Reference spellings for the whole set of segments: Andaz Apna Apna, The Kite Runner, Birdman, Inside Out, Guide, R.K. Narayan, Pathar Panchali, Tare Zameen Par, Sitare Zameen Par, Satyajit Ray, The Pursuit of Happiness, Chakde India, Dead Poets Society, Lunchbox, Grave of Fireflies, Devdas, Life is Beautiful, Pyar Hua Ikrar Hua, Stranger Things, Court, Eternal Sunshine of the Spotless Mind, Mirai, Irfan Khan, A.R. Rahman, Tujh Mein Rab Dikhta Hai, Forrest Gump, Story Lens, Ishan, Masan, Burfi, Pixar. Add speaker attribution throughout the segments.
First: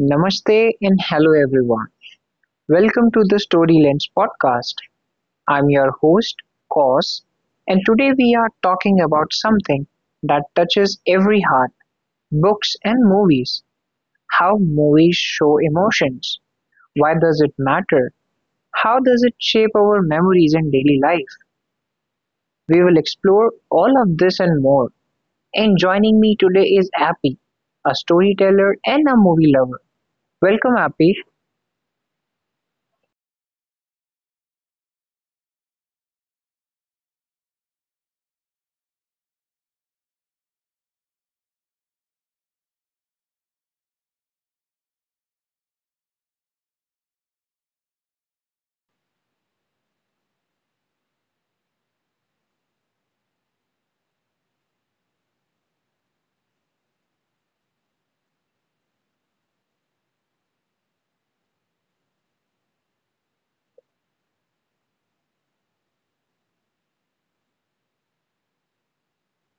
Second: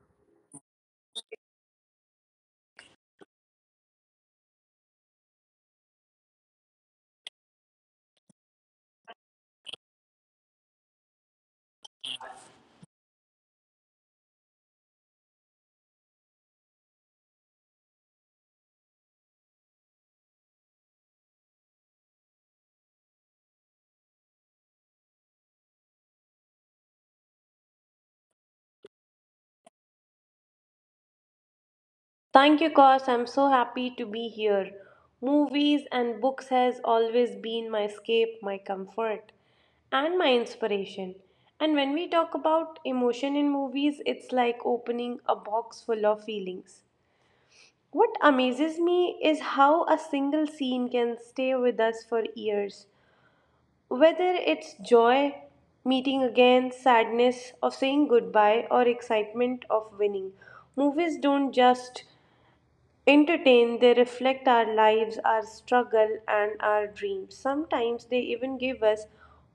Speaker 1: Namaste and hello everyone. Welcome to the Story Lens podcast. I'm your host, Kos, and today we are talking about something that touches every heart books and movies. How movies show emotions. Why does it matter? How does it shape our memories and daily life? We will explore all of this and more. And joining me today is Appy, a storyteller and a movie lover. Welcome, Appy.
Speaker 2: Thank you, because I'm so happy to be here. Movies and books has always been my escape, my comfort, and my inspiration. And when we talk about emotion in movies, it's like opening a box full of feelings. What amazes me is how a single scene can stay with us for years. Whether it's joy, meeting again, sadness of saying goodbye, or excitement of winning, movies don't just entertain, they reflect our lives, our struggle, and our dreams. Sometimes they even give us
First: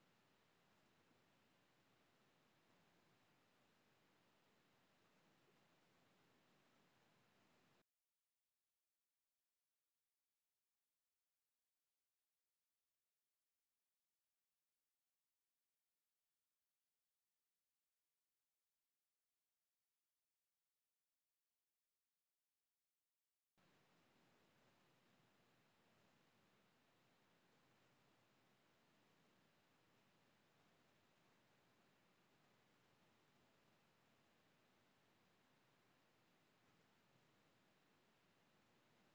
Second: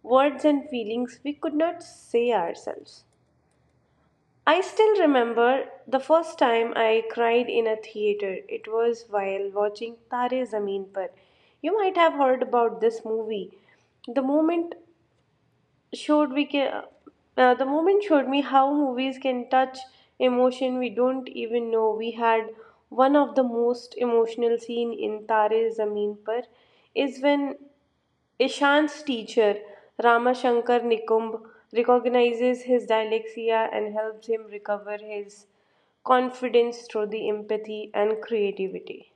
Speaker 2: words and feelings we could not say ourselves. I still remember the first time I cried in a theater. It was while watching Tare Zameen Par. You might have heard about this movie. The moment showed we can the moment showed me how movies can touch emotion we don't even know we had. One of the most emotional scene in Tare Zameen Par is when Ishan's teacher Ramashankar Nikumb recognizes his dyslexia and helps him recover his confidence through the empathy and creativity.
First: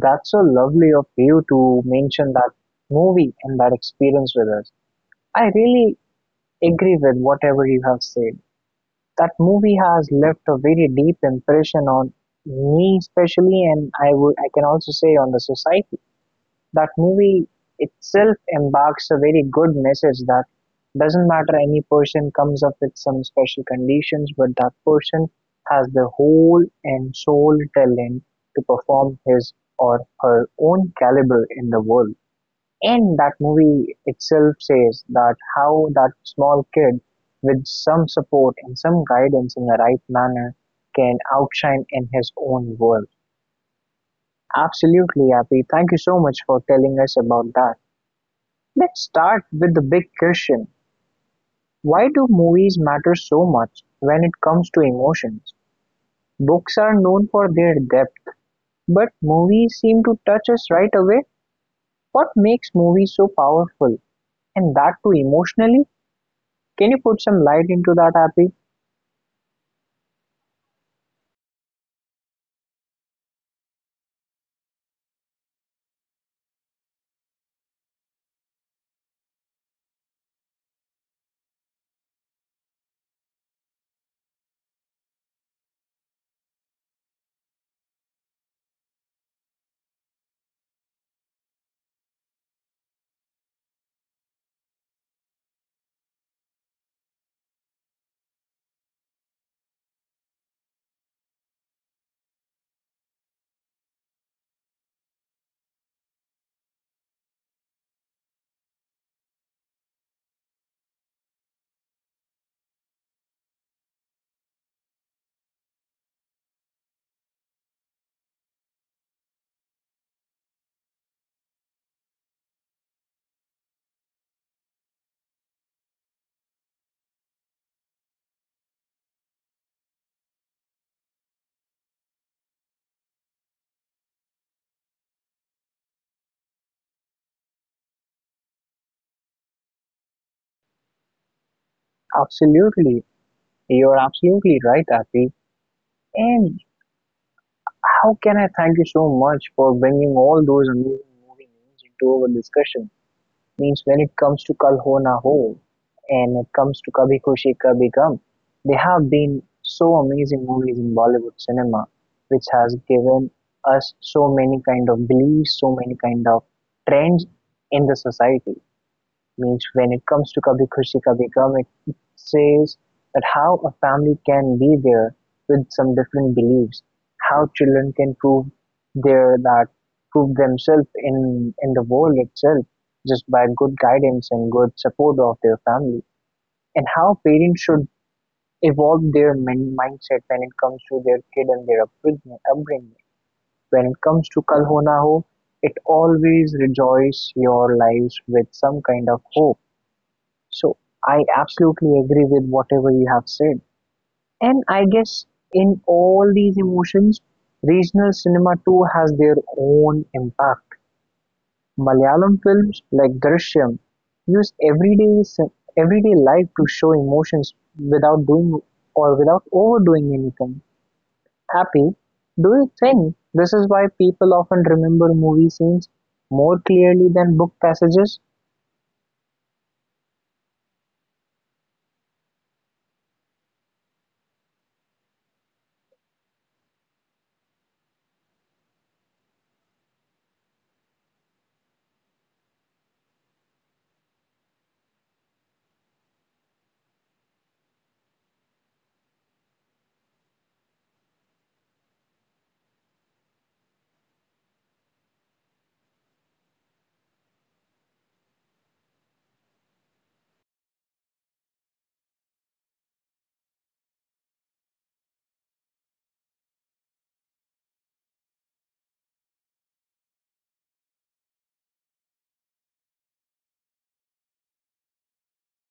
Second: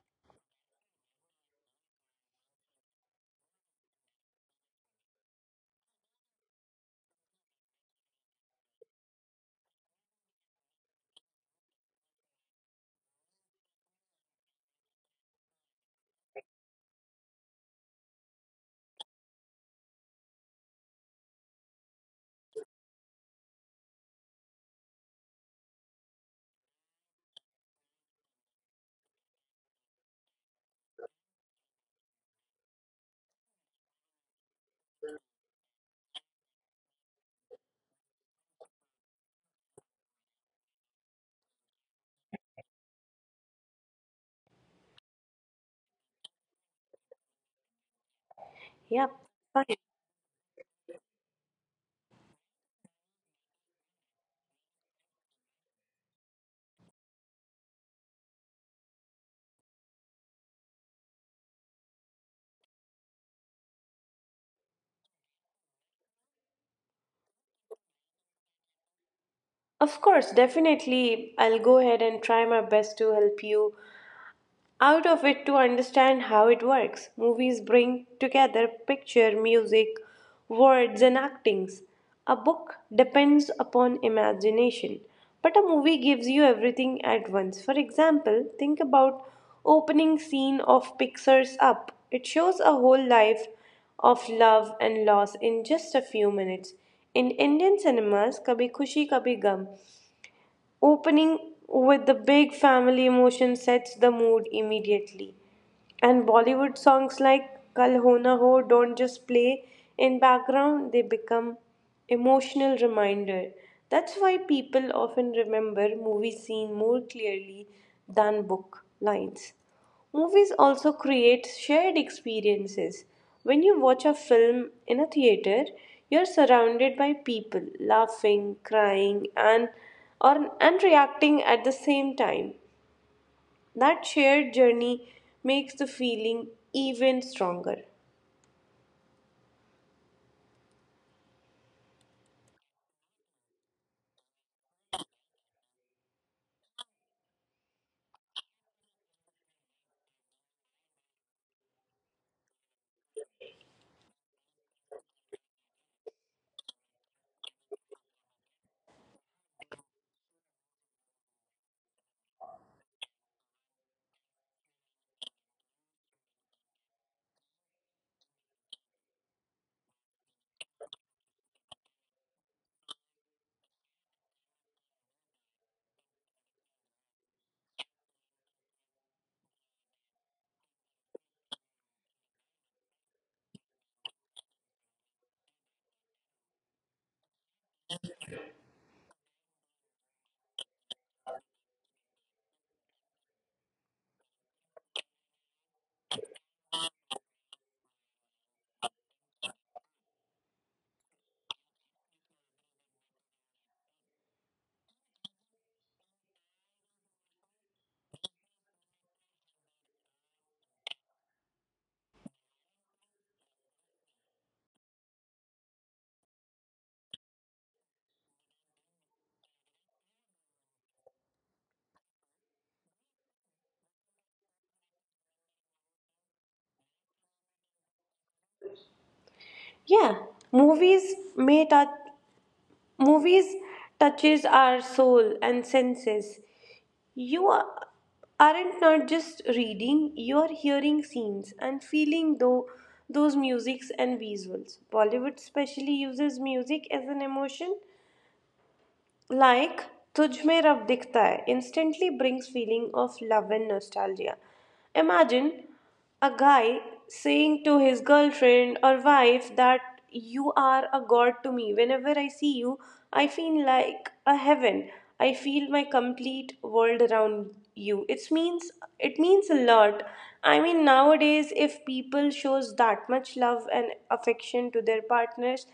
Speaker 1: That's so lovely of you to mention that movie and that experience with us. I really agree with whatever you have said. That movie has left a very deep impression on me, especially, and I can also say on the society. That movie itself embarks a very good message that doesn't matter any person comes up with some special conditions, but that person has the whole and sole talent to perform his or her own caliber in the world. And that movie itself says that how that small kid with some support and some guidance in the right manner can outshine in his own world. Absolutely, Happy. Thank you so much for telling us about that. Let's
Speaker 2: Yeah,
Speaker 1: start with
Speaker 2: fine.
Speaker 1: the big question: why do movies matter so much when it comes to emotions? Books are known for their depth, but movies seem to touch us right away. What makes movies so powerful? And that too emotionally? Can you put some light into that, Happy?
Speaker 2: Of course, definitely, I'll go ahead and try my best to help you out of it to understand how it works. Movies bring together picture, music, words, and actings. A book depends upon imagination, but a movie gives you everything at once. For example, think about opening scene of Pixar's Up. It shows a whole life of love and loss in just a few minutes. In Indian cinemas, Kabhi Khushi Kabhi Gum opening with the big family emotion sets the mood immediately. And Bollywood songs like Kal Ho Na Ho don't just play in background, they become emotional reminder. That's why people often remember movie scene more clearly than book lines. Movies also create shared experiences. When you watch a film in a theater, you're surrounded by people laughing, crying, and reacting at the same time. That shared journey makes the feeling even stronger.
Speaker 1: Absolutely. You're absolutely right, Happy. And how can I thank you so much for bringing all those amazing movie names into our discussion? Means when it comes to Kal Ho Na Ho and it comes to Kabhi Khushi Kabhi Gum, they have been so amazing movies in Bollywood cinema, which has given us so many kind of beliefs, so many kind of trends in the society means when it comes to Kabhi Khushi Kabhi Gum, it says that how a family can be there with some different beliefs, how children can prove their that prove themselves in the world itself just by good guidance and good support of their family, and how parents should evolve their mindset when it comes to their kid and their upbringing. When it comes to Kal Ho Na Ho, it always rejoices your lives with some kind of hope so I absolutely agree with whatever you have said. And I guess in all these emotions, regional cinema too has their own impact. Malayalam films like Drishyam use everyday life to show emotions without doing or without overdoing anything. Happy, do you think this is why people often remember movie scenes more clearly than book passages?
Speaker 2: Yeah, movies may touch movies touches our soul and senses. You are, aren't not just reading, you are hearing scenes and feeling though those musics and visuals. Bollywood specially uses music as an emotion like Tujh Mein Rab Dikhta Hai instantly brings feeling of love and nostalgia. Imagine a guy saying to his girlfriend or wife that you are a god to me. Whenever I see you, I feel like a heaven. I feel my complete world around you. It means a lot. I mean, nowadays if people shows that much love and affection to their partners,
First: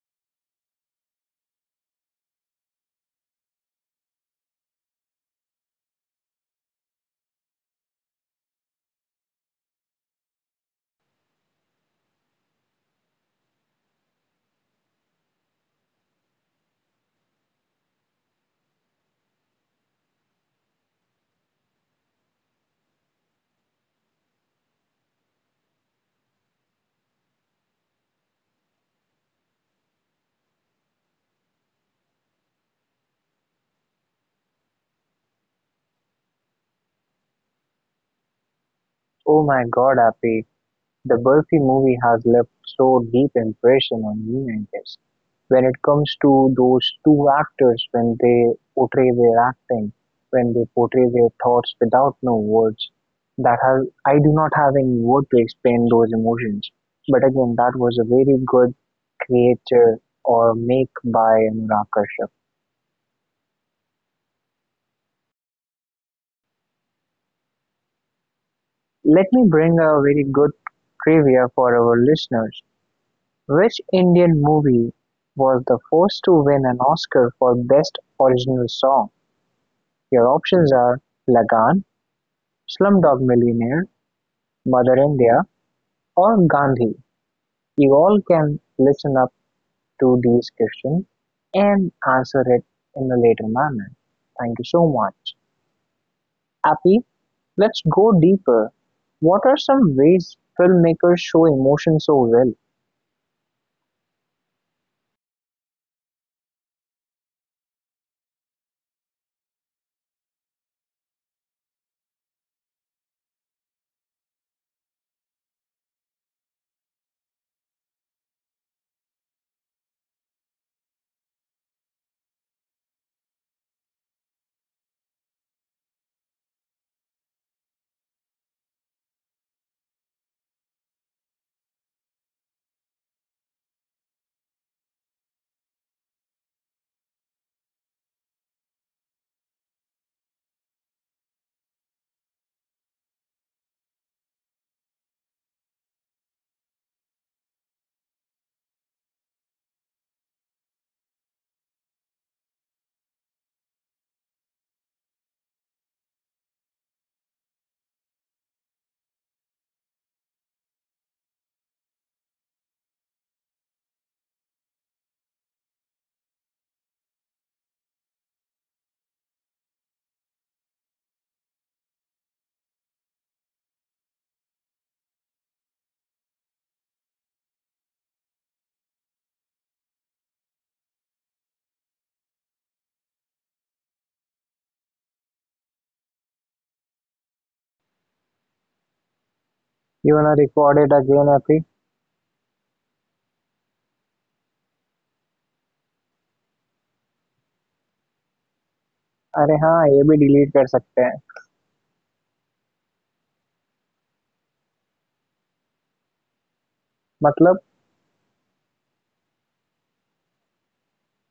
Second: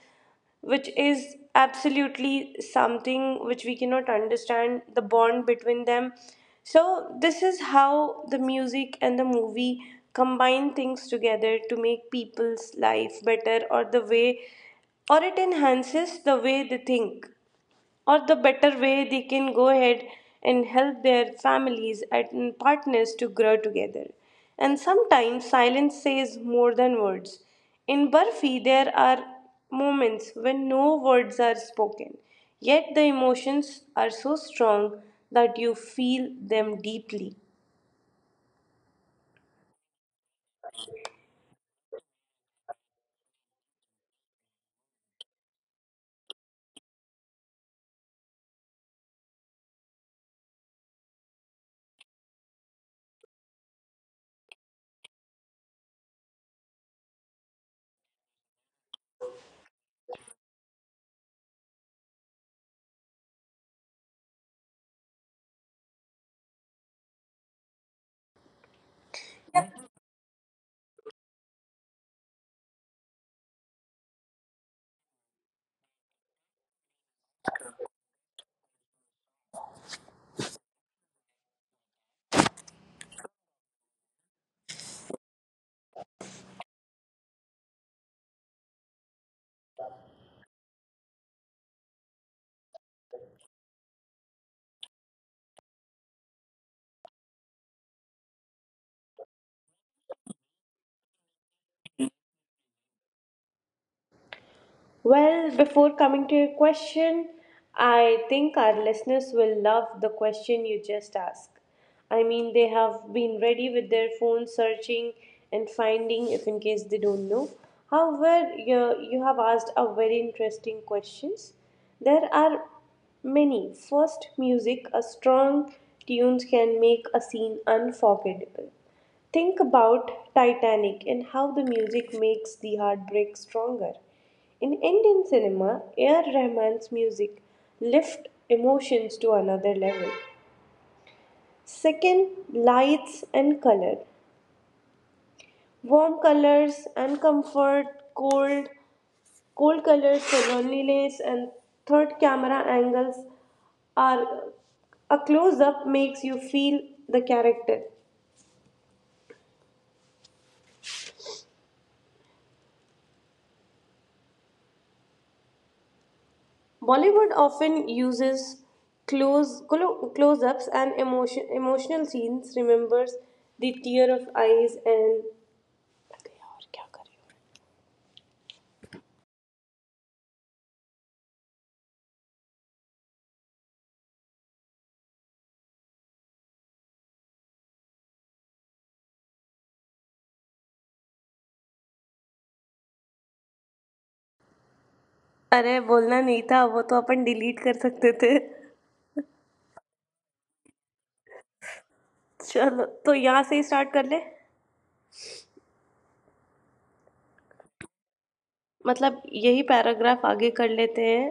Speaker 2: which is absolutely something which we cannot understand the bond between them. So this is how the music and the movie combine things together to make people's life better, or the way, or it enhances the way they think, or the better way they can go ahead and help their families and partners to grow together. And sometimes silence says more than words. In Burfi, there are moments when no words are spoken, yet the emotions are so strong that you feel them deeply.
Speaker 1: Oh my god, Happy. The Burfi movie has left so deep impression on me, I guess, when it comes to those two actors when they portray their acting, when they portray their thoughts without no words. That has I do not have any word to explain those emotions. But again, that was a very good creator or make by Anurag Kashyap. Let me bring a very good trivia for our listeners. Which Indian movie was the first to win an Oscar for Best Original Song? Your options are Lagaan, Slumdog Millionaire, Mother India, or Gandhi. You all can listen up to these questions and answer it in a later manner. Thank you so much. Happy, let's go deeper. What are some ways filmmakers show emotion so well?
Speaker 2: Well, before coming to your question, I think our listeners will love the question you just asked. I mean, they have been ready with their phone searching and finding if in case they don't know. However, you have asked a very interesting questions. There are many. First, music, a strong tunes can make a scene unforgettable. Think about Titanic and how the music makes the heartbreak stronger. In Indian cinema, A. R. Rahman's music lift emotions to another level. Second, lights and color. Warm colors and comfort, cold, cold colors for loneliness, and third, camera angles are a close up makes you feel the character. Bollywood often uses close ups and emotional scenes, remembers the tear of eyes and
Speaker 1: You wanna record it again, Happy?
Speaker 2: अरे बोलना नहीं था वो तो अपन delete कर सकते थे
Speaker 1: अरे हाँ ये भी डिलीट कर सकते हैं
Speaker 2: चलो तो यहाँ से ही स्टार्ट कर ले
Speaker 1: मतलब
Speaker 2: मतलब यही पैराग्राफ आगे कर लेते हैं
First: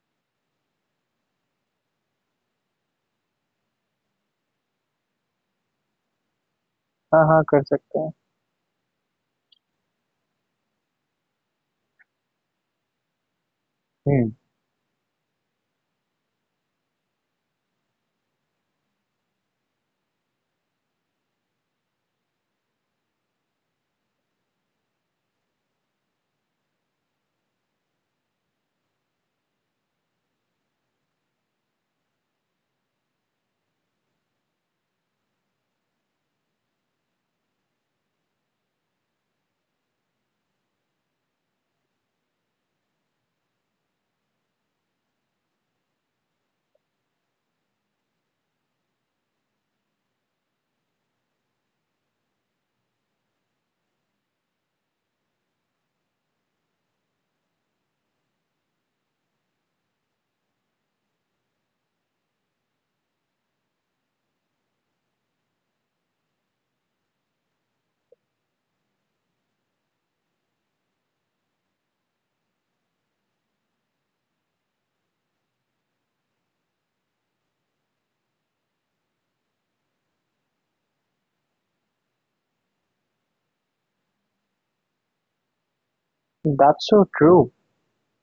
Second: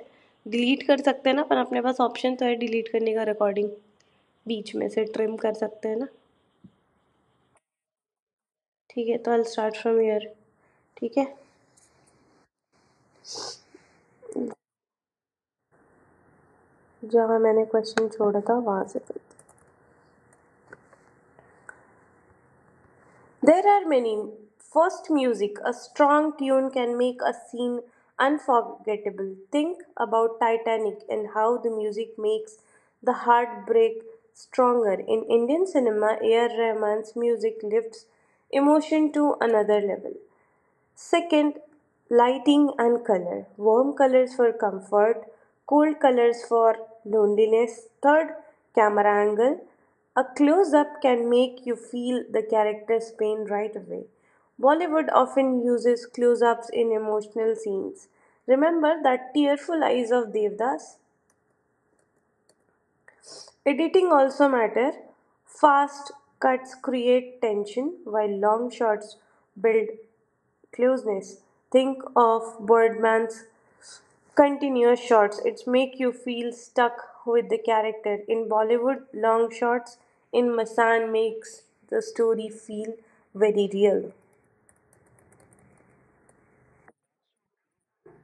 Speaker 2: डिलीट कर सकते हैं ना पर अपने पास ऑप्शन तो है डिलीट करने का रिकॉर्डिंग बीच में से ट्रिम कर सकते हैं ना
Speaker 1: हाँ कर सकते हैं
Speaker 2: ठीक है तो I will start from year ठीक है जहाँ मैंने क्वेश्चन छोड़ा था वहाँ से. There are many. First, music. A strong tune can make a scene unforgettable. Think about Titanic and how the music makes the heartbreak stronger. In Indian cinema, A.R. Rahman's music lifts emotion to another level. Second, lighting and color. Warm colors for comfort, cold colors for loneliness. Third, camera angle. A close up can make you feel the character's pain right away. Bollywood often uses close ups in emotional scenes. Remember that tearful eyes of Devdas? Editing also matter. Fast cuts create tension while long shots build closeness. Think of Birdman's continuous shots. It's make you feel stuck with the character. In Bollywood, long shots in Masan makes the story feel very real.
Speaker 1: That's so true.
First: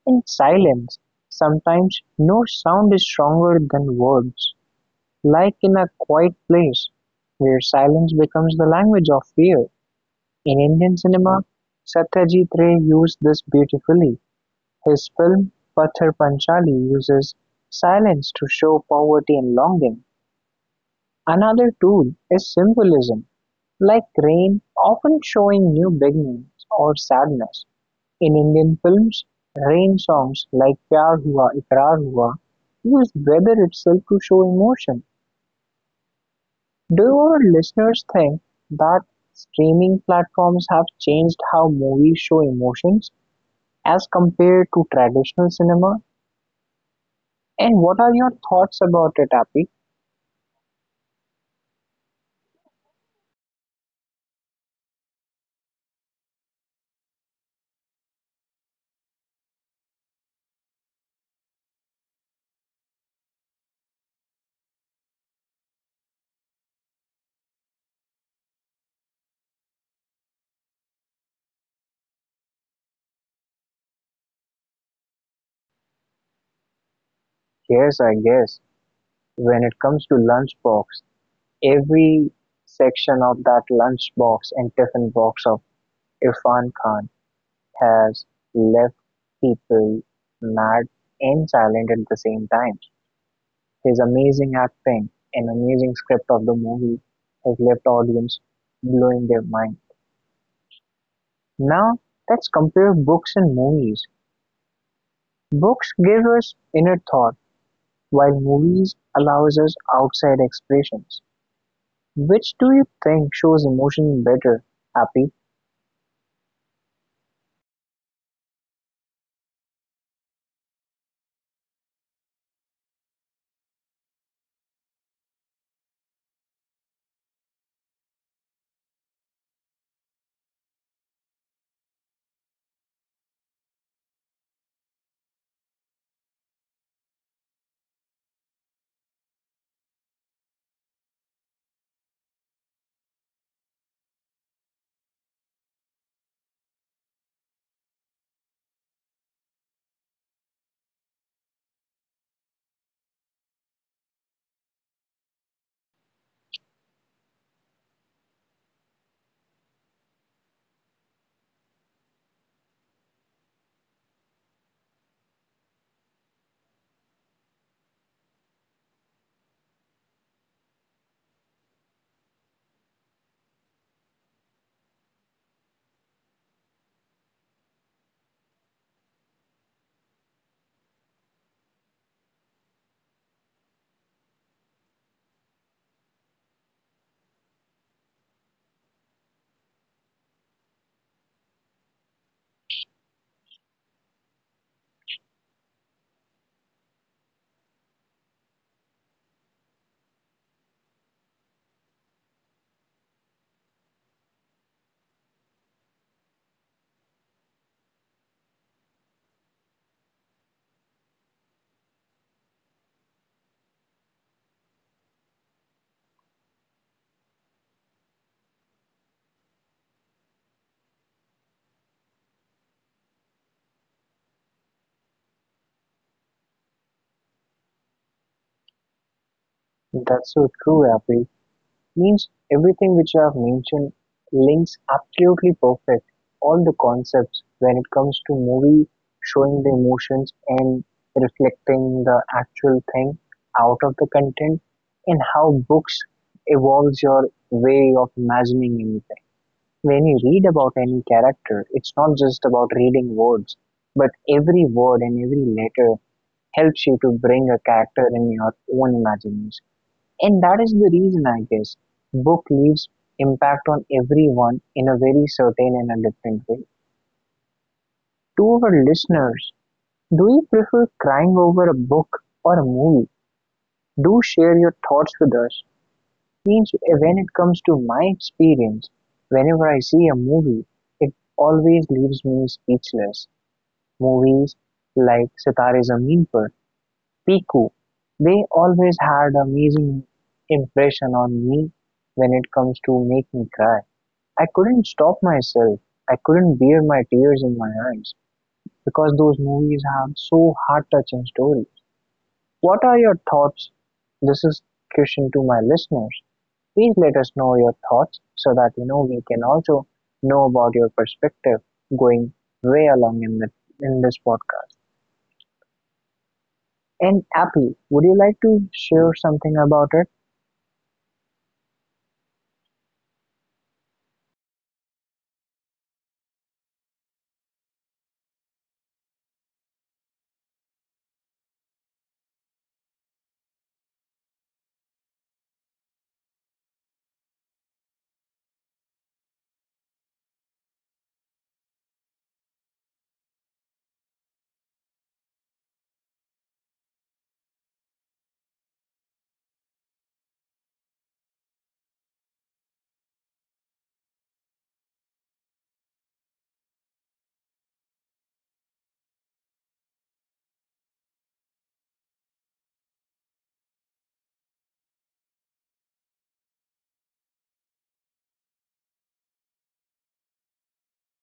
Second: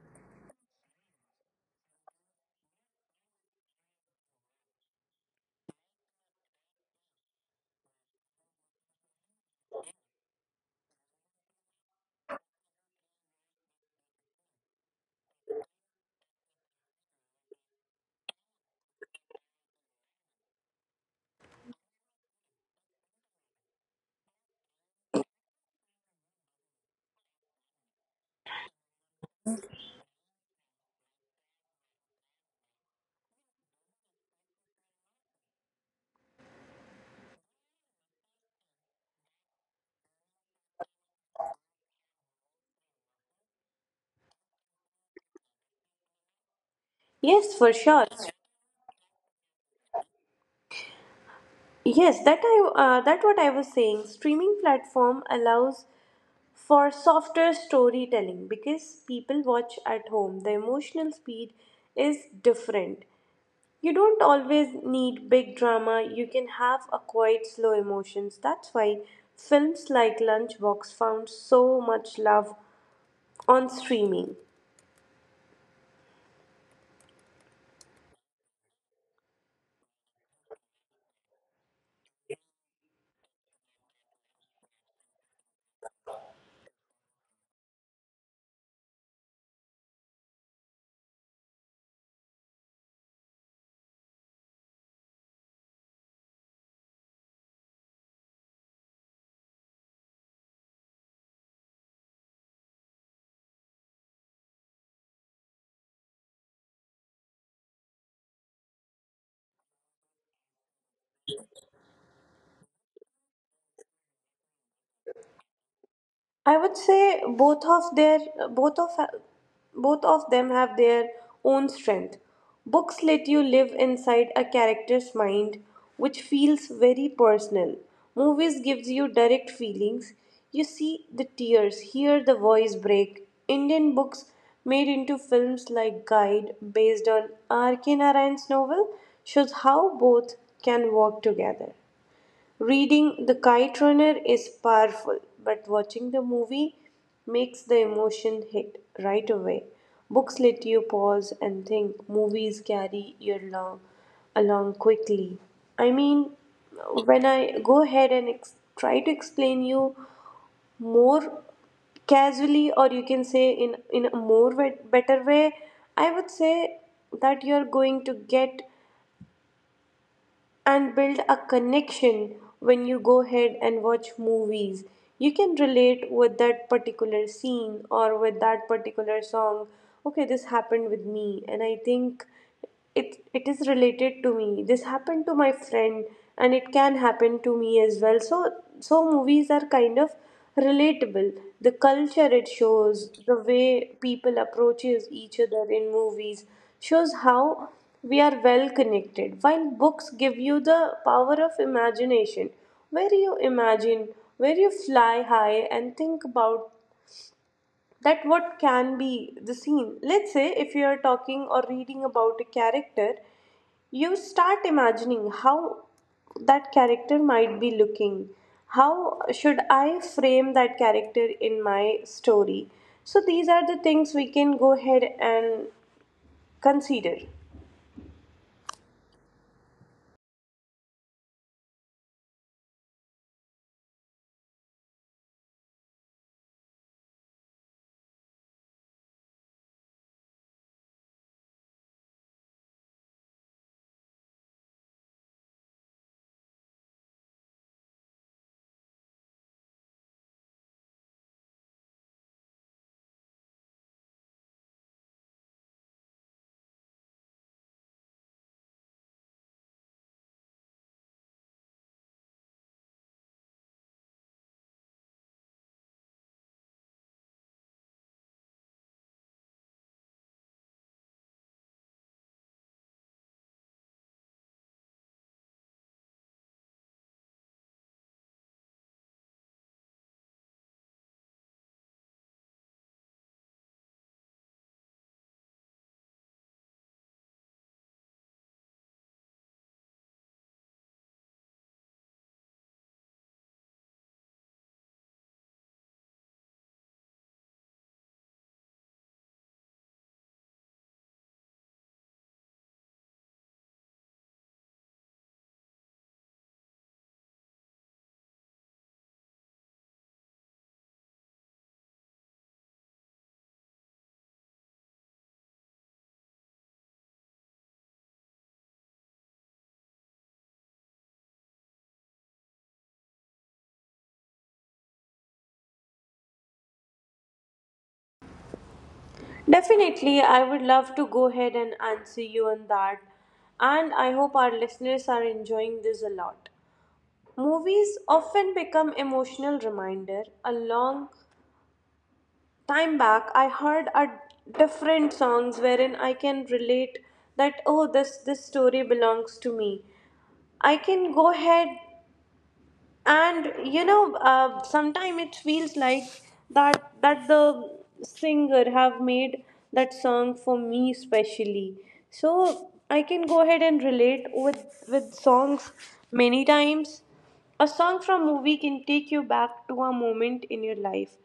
Speaker 1: In silence, sometimes no sound is stronger than words, like in a quiet place where silence becomes the language of fear. In Indian cinema, Satyajit Ray used this beautifully. His film Pathar Panchali uses silence to show poverty and longing. Another tool is symbolism, like rain often showing new beginnings or sadness. In Indian films, rain songs like Pyar Hua Ikrar Hua used weather itself to show emotion. Do our listeners think that streaming platforms have changed how movies show emotions as compared to traditional cinema?
Speaker 2: Yes, for
Speaker 1: And what
Speaker 2: sure.
Speaker 1: are your thoughts about it, Happy?
Speaker 2: Yes, that what I was saying. Streaming platform allows for softer storytelling because people watch at home the emotional speed is different. You don't always need big drama, you can have a quiet slow emotions. That's why films like lunchbox found so much love on streaming.
Speaker 1: Yes, I guess. When it comes to lunchbox, every section of that lunchbox and tiffin box of Irfan Khan has left people mad and silent at the same time. His amazing acting and amazing script of the movie has left audience blowing their mind. Now, let's compare books and movies. Books give us inner thought, while movies allows us outside expressions. Which do you think shows emotion better, Happy?
Speaker 2: I would say both of both of them have their own strength. Books let you live inside a character's mind, which feels very personal. Movies gives you direct feelings. You see the tears, hear the voice break. Indian books made into films like Guide, based on R.K. Narayan's novel, shows how both can work together. Reading The Kite Runner is powerful, but watching the movie makes the emotion hit right away. Books let you pause and think, movies carry you along quickly. I mean, when I go ahead and try to explain you more casually, or you can say in a more better way, I would say that you're going to get and build a connection when you go ahead and watch movies. You can relate with that particular scene or with that particular song. Okay, this happened with me, and I think it is related to me. This happened to my friend, and it can happen to me as well. So movies are kind of relatable. The culture it shows, the way people approaches each other in movies shows how we are well connected. While books give you the power of imagination, where you imagine, where you fly high and think about that what can be the scene. Let's say if you are talking or reading about a character, you start imagining how that character might be looking. How should I frame that character in my story? So, these are the things we can go ahead and consider.
Speaker 1: That's so true, Happy. Means everything which I have mentioned links absolutely perfect all the concepts when it comes to movie showing the emotions and reflecting the actual thing out of the content and how books evolves your way of imagining anything. When you read about any character, it's not just about reading words, but every word and every letter helps you to bring a character in your own imagination. And that is the reason, I guess, book leaves impact on everyone in a very certain and a different way. To our listeners, do you prefer crying over a book or a movie? Do share your thoughts with us. Means when it comes to my experience, whenever I see a movie, it always leaves me speechless. Movies like Sitare Zameen Par, Piku, they always had amazing impression on me when it comes to make me cry. I couldn't stop myself. I couldn't bear my tears in my eyes because those movies have so heart touching stories. What are your thoughts? This is question to my listeners. Please let us know your thoughts so that you know we can also know about your perspective going way along in the in this podcast. And Apple, would you like to share something about it?
Speaker 2: Definitely, I would love to go ahead and answer you on that. And I hope our listeners are enjoying this a lot. Movies often become emotional reminder. A long time back, I heard a different songs wherein I can relate that oh, this story belongs to me. I can go ahead and sometimes it feels like that the singer have made that song for me specially, so I can go ahead and relate with songs many times. A song from movie can take you back to a moment in your life,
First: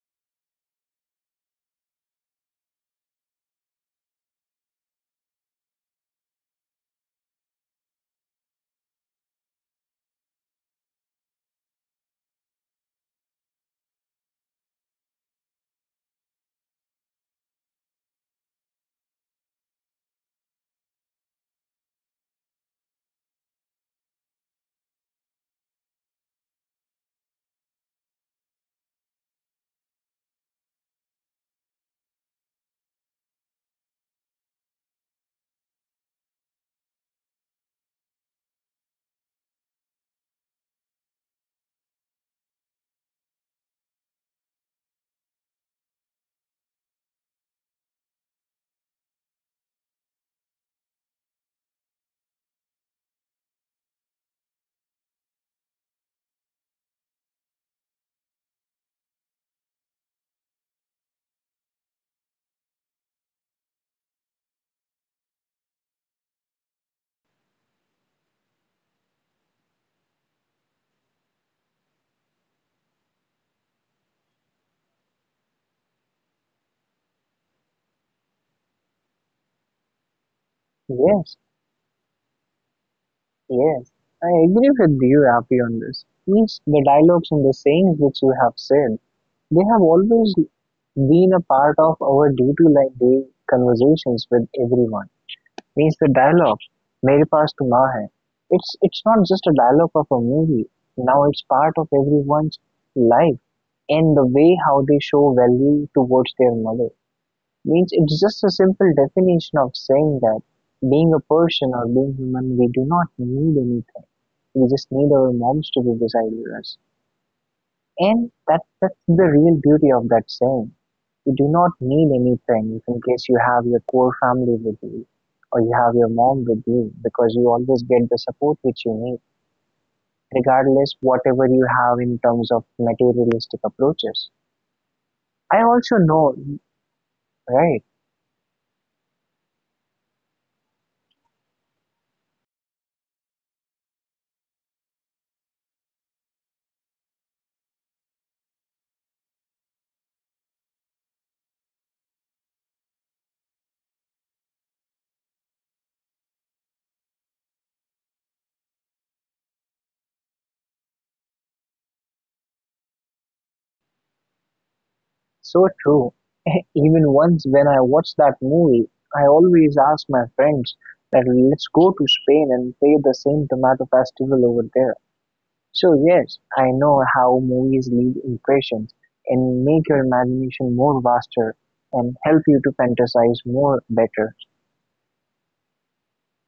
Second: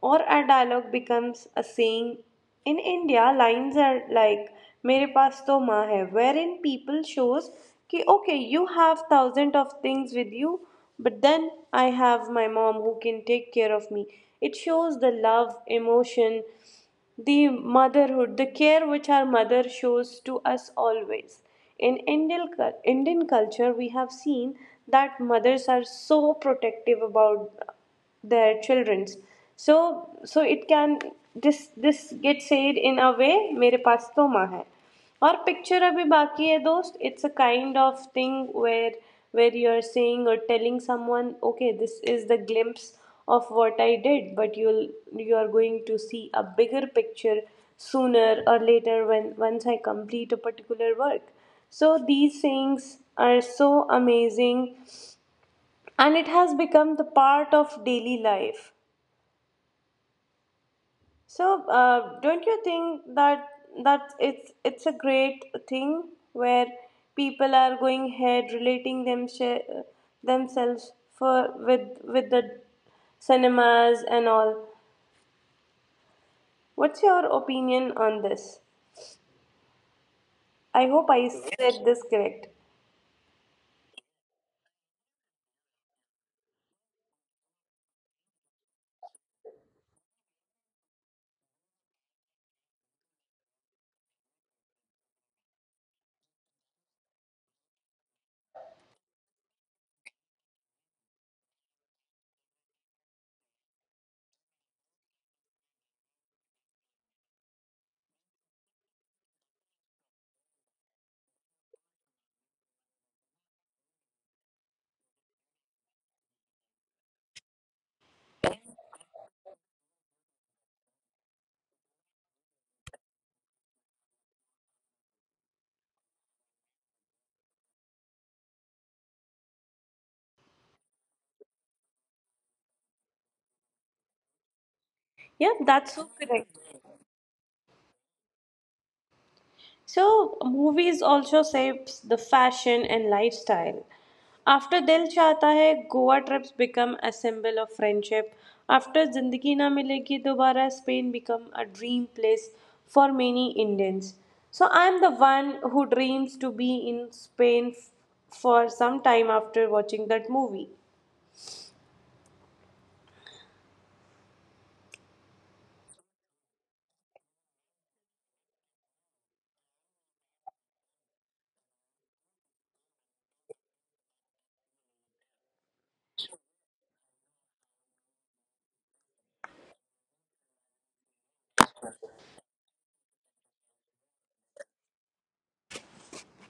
Speaker 2: or a dialogue becomes a saying. In India, lines are like Mere Paas To Maa Hai, wherein people shows ki, okay, you have thousand of things with you, but then I have my mom who can take care of me. It shows the love, emotion, the motherhood, the care which our mother shows to us always. In Indian culture, we have seen that mothers are so protective about their children's. So so it can this this gets said in a way, मेरे पास तो माँ है और picture अभी बाकी है दोस्त. It's a kind of thing where where you're saying or telling someone, okay, this is the glimpse of what I did, but you are going to see a bigger picture sooner or later when once I complete a particular work. So these things are so amazing and it has become the part of daily life. So, don't you think that it's a great thing where people are going ahead relating themselves for with the cinemas and all? What's your opinion on this? I hope I
Speaker 1: Yes,
Speaker 2: said this correct.
Speaker 1: yes. I agree with you, Appy, on this. Means the dialogues and the sayings which you have said they have always been a part of our day-to-day conversations with everyone. Means the dialogue, "Mere paas पास तुम hai." It's not just a dialogue of a movie. Now it's part of everyone's life and the way how they show value towards their mother. Means it's just a simple definition of saying that being a person or being human, we do not need anything. We just need our moms to be beside us. And that's the real beauty of that saying. You do not need anything, friend in case you have your core family with you or you have your mom with you because you always get the support which you need, regardless whatever you have in terms of materialistic approaches.
Speaker 2: Yeah,
Speaker 1: I
Speaker 2: that's
Speaker 1: also
Speaker 2: so
Speaker 1: know,
Speaker 2: correct.
Speaker 1: right?
Speaker 2: So, movies also shapes the fashion and lifestyle. After Dil Chahta Hai, Goa trips become a symbol of friendship. After Zindagi Na Milegi Dobara, Spain become a dream place for many Indians. So, I'm the one who dreams to be in Spain for some time after watching that movie.
Speaker 1: So true. Even once when I watched that movie, I always ask my friends that let's go to Spain and play the same tomato festival over there. So yes, I know how movies leave impressions and make your imagination more vaster and help you to fantasize more better.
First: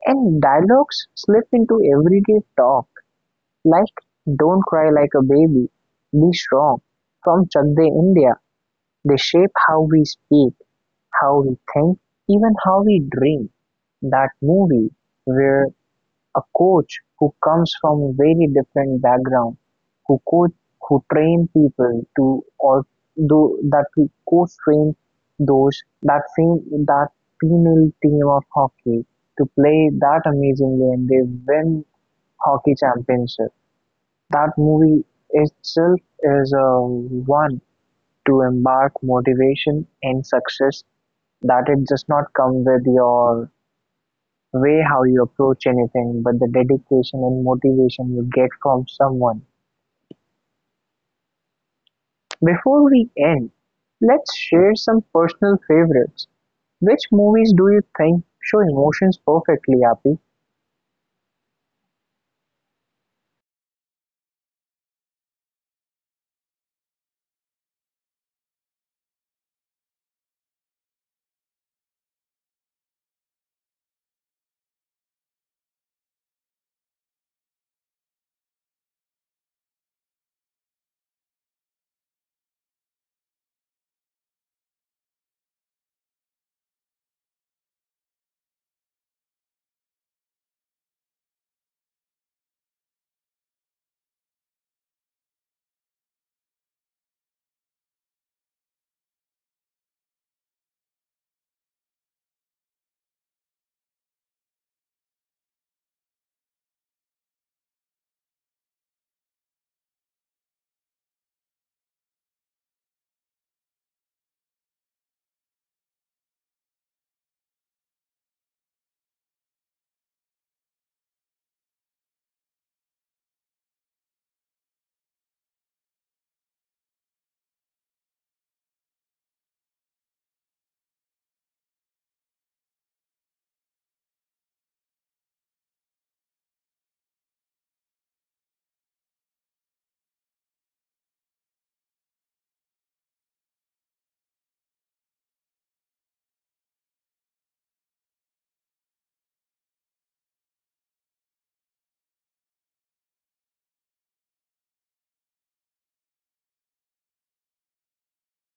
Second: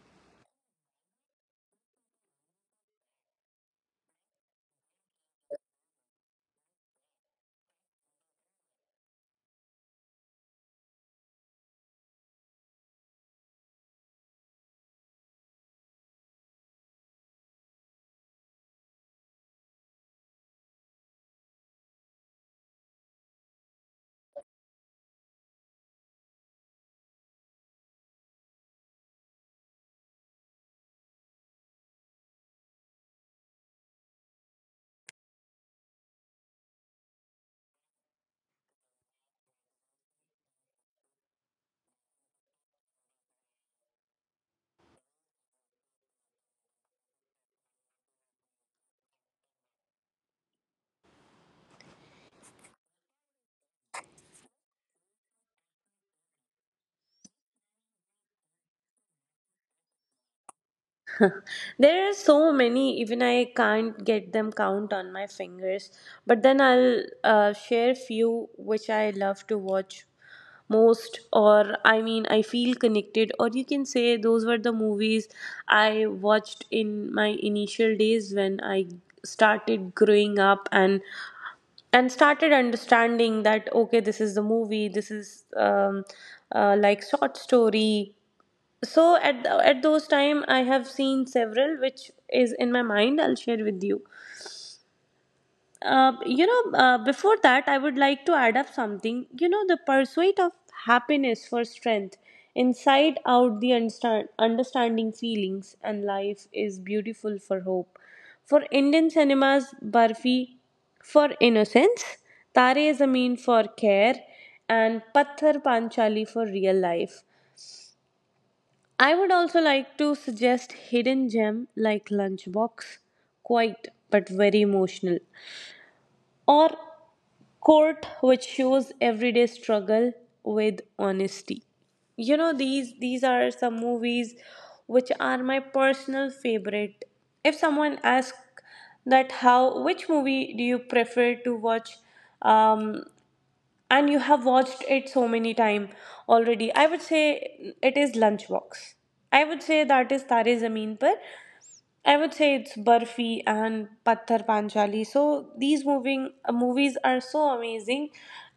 Speaker 1: And dialogues slip into everyday talk like don't cry like a baby, be strong. From Chakde India, they shape how we speak, how we think, even how we dream. That movie where a coach who comes from a very different background, who coach, who train people to or do that who coach train those that female team of hockey to play that amazingly and they win hockey championship. That movie itself is a one to embark motivation and success that it does not come with your way how you approach anything, but the dedication and motivation you get from someone. Before we end, let's share some personal favorites. Which movies do you think show emotions perfectly, Happy?
Speaker 2: There are so many, even I can't get them count on my fingers. But then I'll share few which I love to watch most, or I mean, I feel connected, or you can say those were the movies I watched in my initial days when I started growing up and started understanding that okay, this is the movie, this is like short story. So at at those time I have seen several which is in my mind I'll share with you. You know Before that I would like to add up something, you know, the pursuit of happiness for strength, Inside Out the understanding feelings, and Life is Beautiful for hope, for Indian cinemas Barfi for innocence, Tare Zameen for care, and Patthar Panchali for real life. I would also like to suggest hidden gem like Lunchbox, quite but very emotional, or Court, which shows everyday struggle with honesty. You know, these are some movies which are my personal favorite. If someone asks that how, which movie do you prefer to watch um, and you have watched it so many time already, I would say it is Lunchbox, I would say that is Tare Zameen Par, I would say it's Barfi and Patthar Panchali. So these moving movies are so amazing.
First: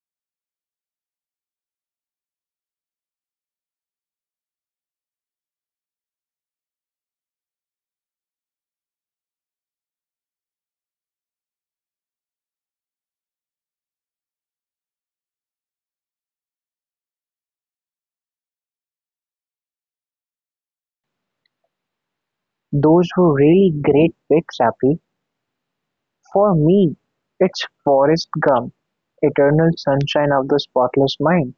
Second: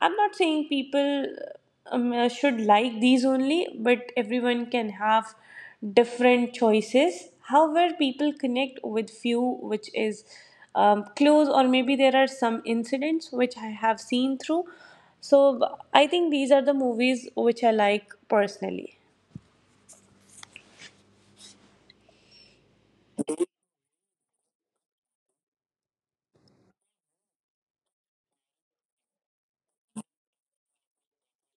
Speaker 2: I'm not saying people should like these only, but everyone can have different choices. However, people connect with few, which is close, or maybe there are some incidents which I have seen through. So b- I think these are the movies which I like personally.
Speaker 1: Those were really great picks, Happy. For me, it's Forrest Gump, Eternal Sunshine of the Spotless Mind,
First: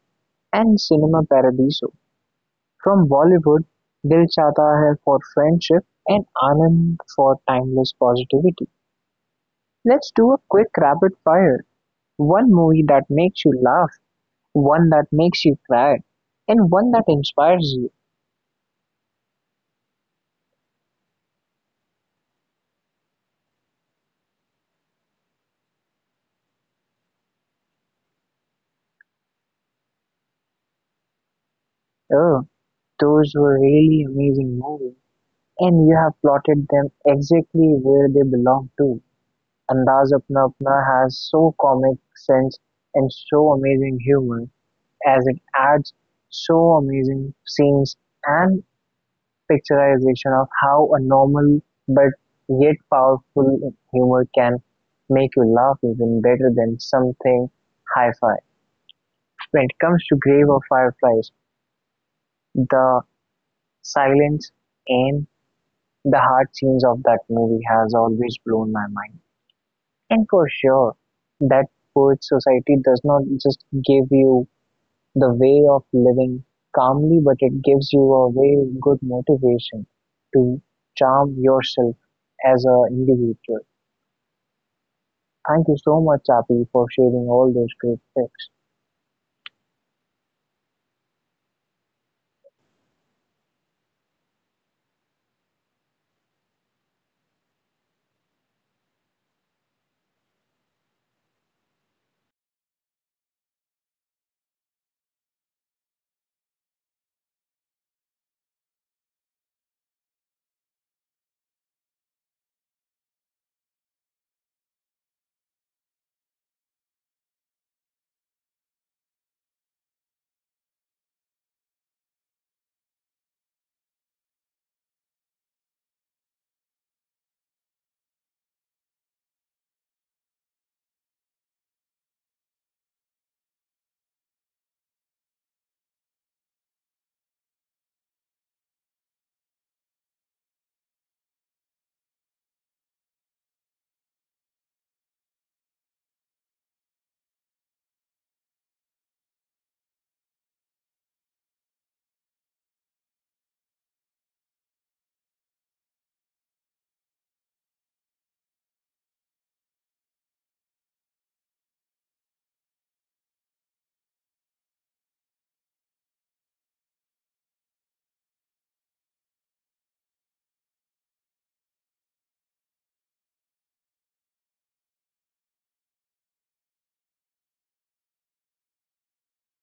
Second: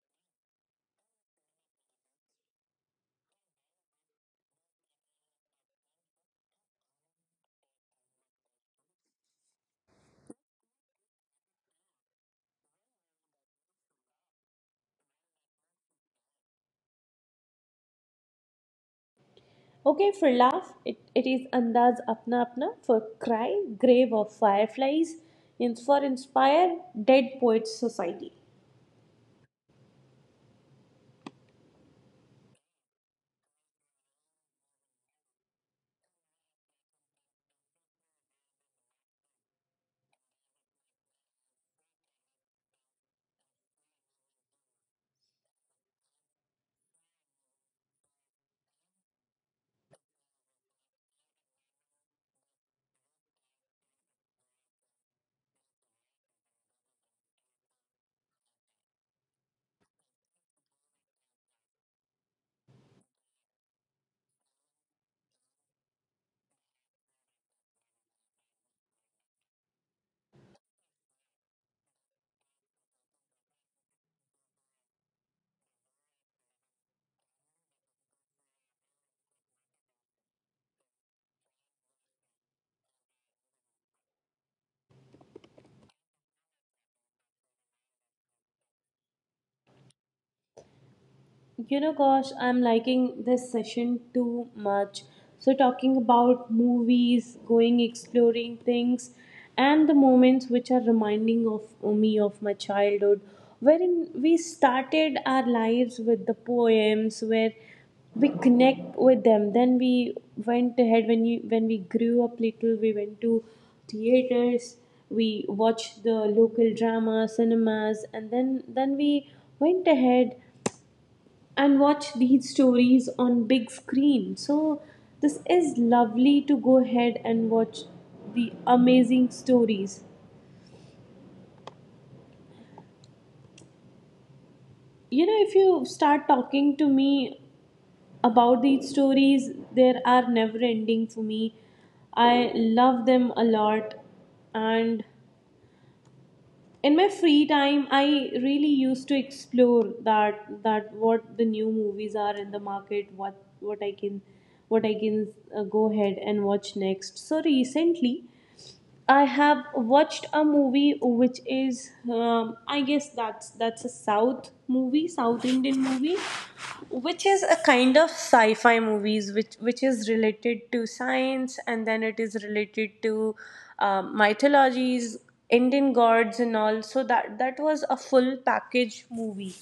Speaker 1: and Cinema Paradiso. From Bollywood, Dil Chahta Hai for Friendship and Anand for Timeless Positivity. Let's do a quick rapid fire. One movie that makes you laugh, one that makes you cry, and one that inspires you.
Speaker 2: Okay, for laugh, it is Andaz Apna Apna. For cry, Grave of Fireflies. And for inspire, Dead Poets Society.
Speaker 1: Oh, those were really amazing movies, and you have plotted them exactly where they belong to. Andaz Apna Apna has so comic sense and so amazing humor as it adds so amazing scenes and picturization of how a normal but yet powerful humor can make you laugh even better than something hi-fi. When it comes to Grave of Fireflies, the silence and the hard scenes of that movie has always blown my mind. And for sure, that poet society does not just give you the way of living calmly, but it gives you a very good motivation to charm yourself as an individual. Thank you so much, Happy, for sharing all those great tips.
Speaker 2: You know, gosh, I'm liking this session too much. So, talking about movies, going exploring things, and the moments which are reminding of me of my childhood, wherein we started our lives with the poems, where we connect with them. Then we went ahead, when you when we grew up little, we went to theaters, we watched the local drama, cinemas, and then we went ahead and watch these stories on big screen. So this is lovely to go ahead and watch the amazing stories. You know, if you start talking to me about these stories, there are never ending for me. I love them a lot. And in my free time I really used to explore that what the new movies are in the market, what I can go ahead and watch next. So recently I have watched a movie which is, I guess that's a South movie, South Indian movie, which is a kind of sci-fi movies, which is related to science, and then it is related to mythologies, Indian gods, and all. So that was a full package movie.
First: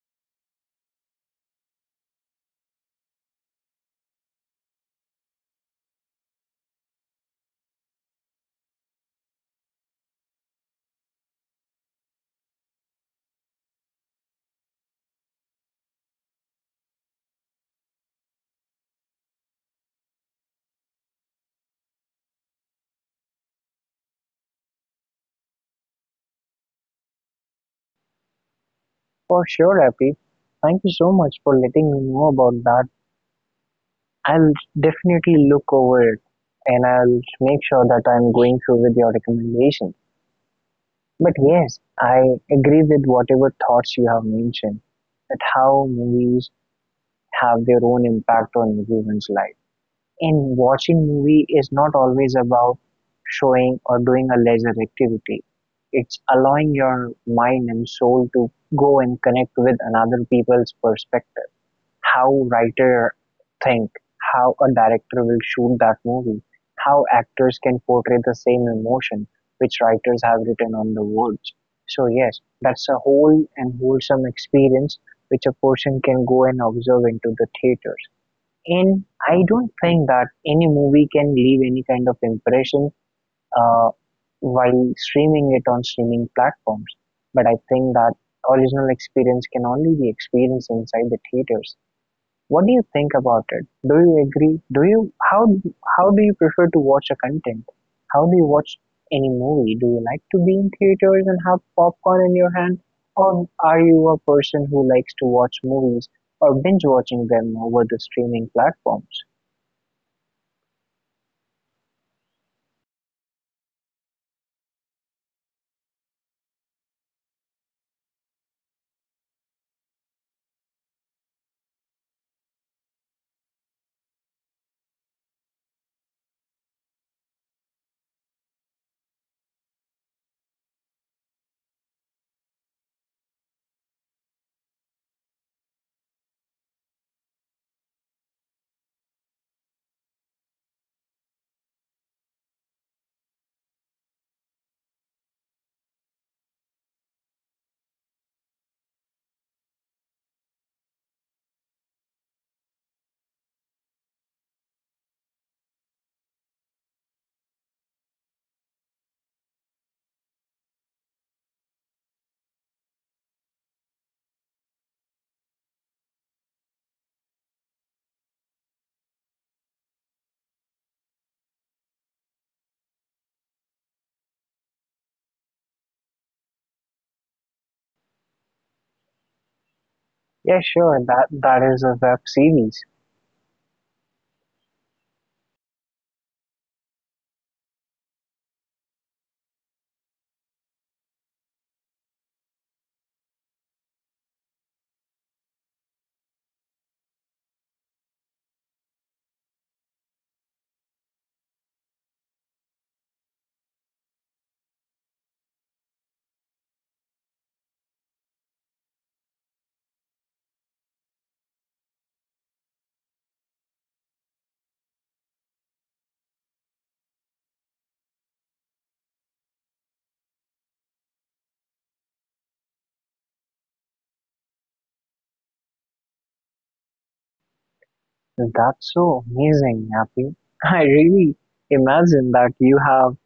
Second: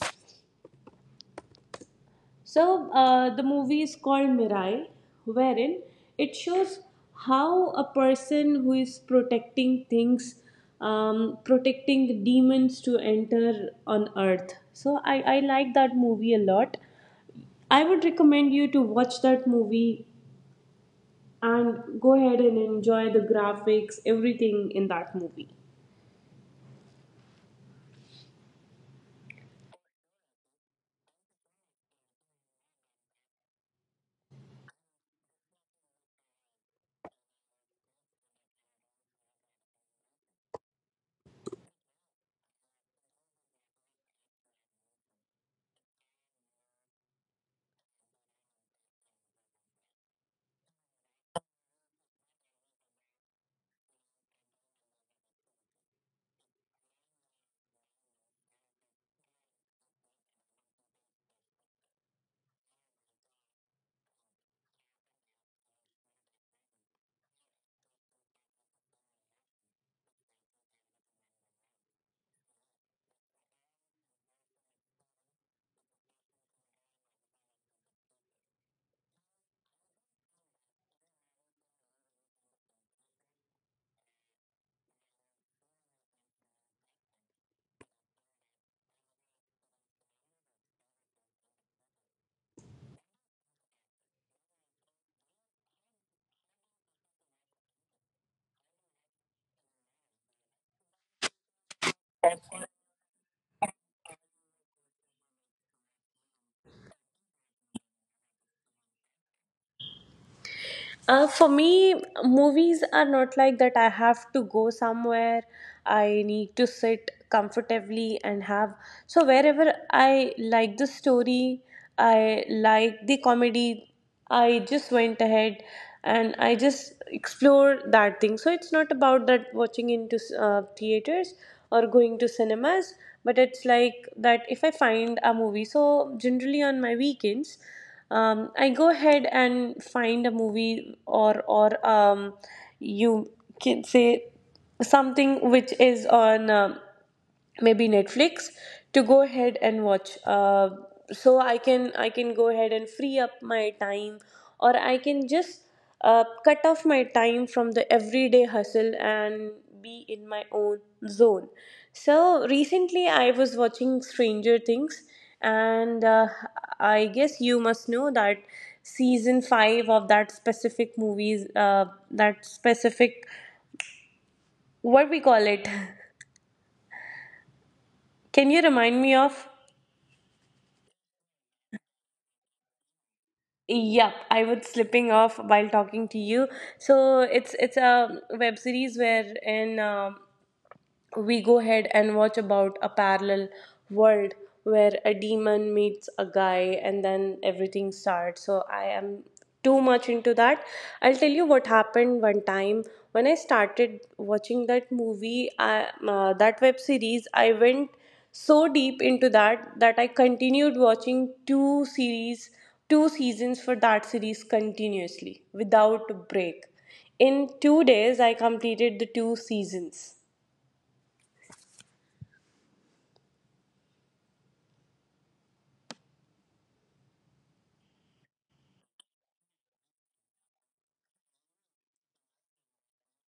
Speaker 2: So the movie is called Mirai, wherein it shows how a person who is protecting things, protecting the demons to enter on Earth. So I like that movie a lot. I would recommend you to watch that movie and go ahead and enjoy the graphics, everything in that movie.
Speaker 1: For sure, Happy. Thank you so much for letting me know about that. I'll definitely look over it and I'll make sure that I'm going through with your recommendation. But yes, I agree with whatever thoughts you have mentioned that how movies have their own impact on everyone's life. In watching movie is not always about showing or doing a leisure activity. It's allowing your mind and soul to go and connect with another people's perspective. How writer think, how a director will shoot that movie, how actors can portray the same emotion which writers have written on the words. So yes, that's a whole and wholesome experience which a person can go and observe into the theaters. And I don't think that any movie can leave any kind of impression uh, while streaming it on streaming platforms. But I think that original experience can only be experienced inside the theaters. What do you think about it? Do you agree? Do you How do you prefer to watch a content? How do you watch any movie? Do you like to be in theaters and have popcorn in your hand, or are you a person who likes to watch movies or binge watching them over the streaming platforms?
Speaker 2: For me, movies are not like that. I have to go somewhere. I need to sit comfortably and have. So, wherever I like the story, I like the comedy, I just went ahead and I just explored that thing. So, it's not about that watching into theaters or going to cinemas, but it's like that if I find a movie. So, generally on my weekends, I go ahead and find a movie or you can say something which is on. Maybe Netflix to go ahead and watch. So I can go ahead and free up my time, or I can just cut off my time from the everyday hustle and be in my own zone. So recently I was watching Stranger Things, and I guess you must know that season 5 of that specific movies, that specific what we call it. Can you remind me of?
Speaker 1: Yeah, sure. That is a web series.
Speaker 2: Yep, I was slipping off while talking to you. So it's a web series where in we go ahead and watch about a parallel world where a demon meets a guy and then everything starts. So I am too much into that. I'll tell you what happened one time when I started watching that movie, that web series. I went so deep into that, that I continued watching two seasons for that series continuously without a break. In 2 days I completed the two seasons.
Speaker 1: That's so amazing, Happy. I really imagine that you have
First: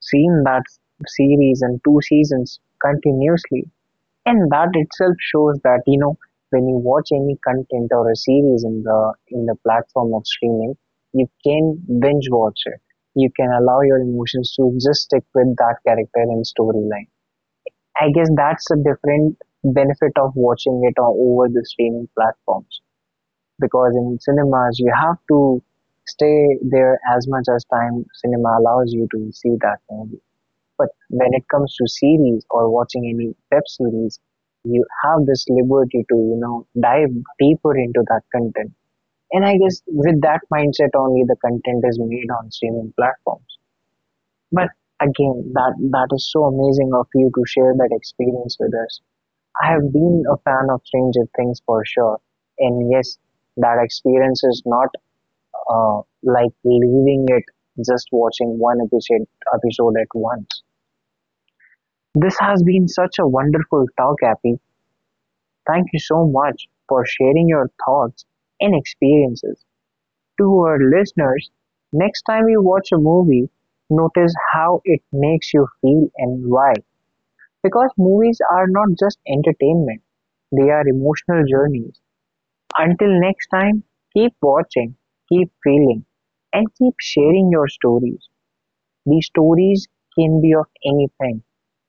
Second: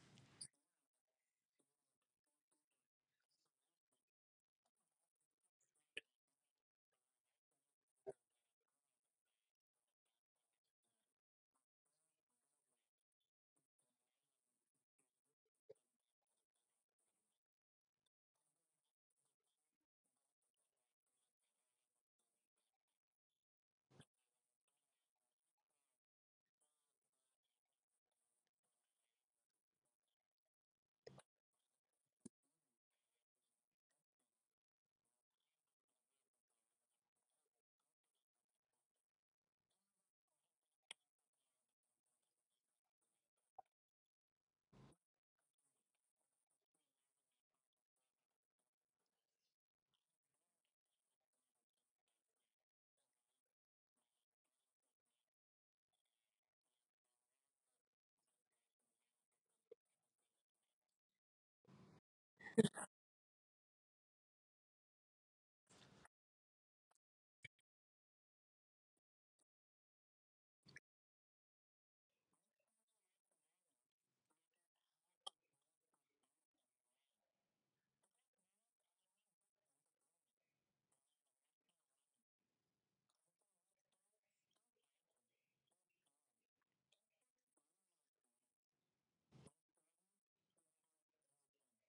Speaker 1: seen that series in two seasons continuously, and that itself shows that, you know, when you watch any content or a series in the platform of streaming, you can binge watch it. You can allow your emotions to just stick with that character and storyline. I guess that's a different benefit of watching it all over the streaming platforms, because in cinemas you have to stay there as much as time cinema allows you to see that movie. But when it comes to series or watching any web series, you have this liberty to, you know, dive deeper into that content. And I guess with that mindset only the content is made on streaming platforms. But again, that is so amazing of you to share that experience with us. I have been a fan of Stranger Things for sure. And yes, that experience is not uh, like leaving it just watching one episode at once. This has been such a wonderful talk, Happy. Thank you so much for sharing your thoughts and experiences to our listeners. Next time you watch a movie, notice how it makes you feel and why. Because movies are not just entertainment, they are emotional journeys. Until next time, keep watching, keep feeling, and keep sharing your stories. These stories can be of anything:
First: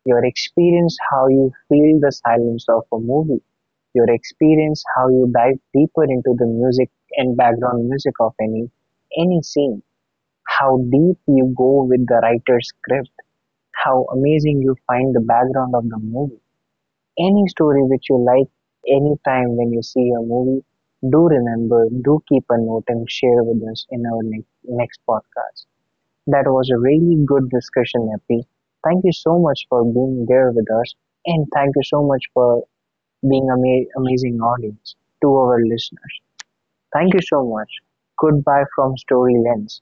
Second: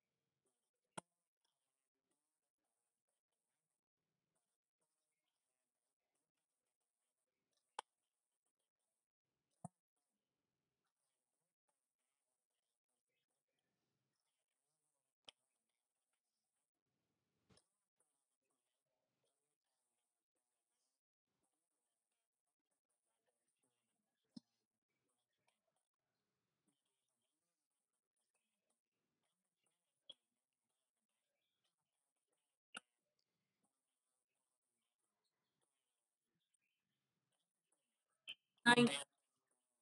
Speaker 1: your experience how you feel the silence of a movie, your experience how you dive deeper into the music and background music of any scene, how deep you go with the writer's script, how amazing you find the background of the movie. Any story which you like, any time when you see a movie, do remember, do keep a note and share with us in our next podcast. That was a really good discussion, Happy. Thank you so much for being there with us, and thank you so much for being amazing audience to our listeners. Thank you so much. Goodbye from Story Lens.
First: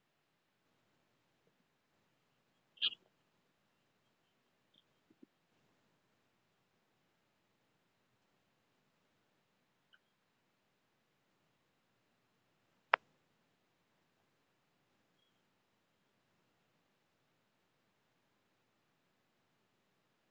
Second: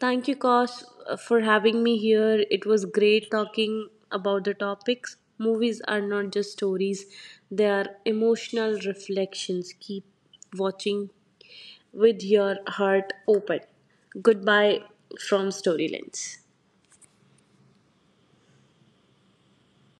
Speaker 2: Thank you, Kosh, for having me here. It was great talking about the topics. Movies are not just stories, they are emotional reflections. Keep watching with your heart open. Goodbye from Storylens.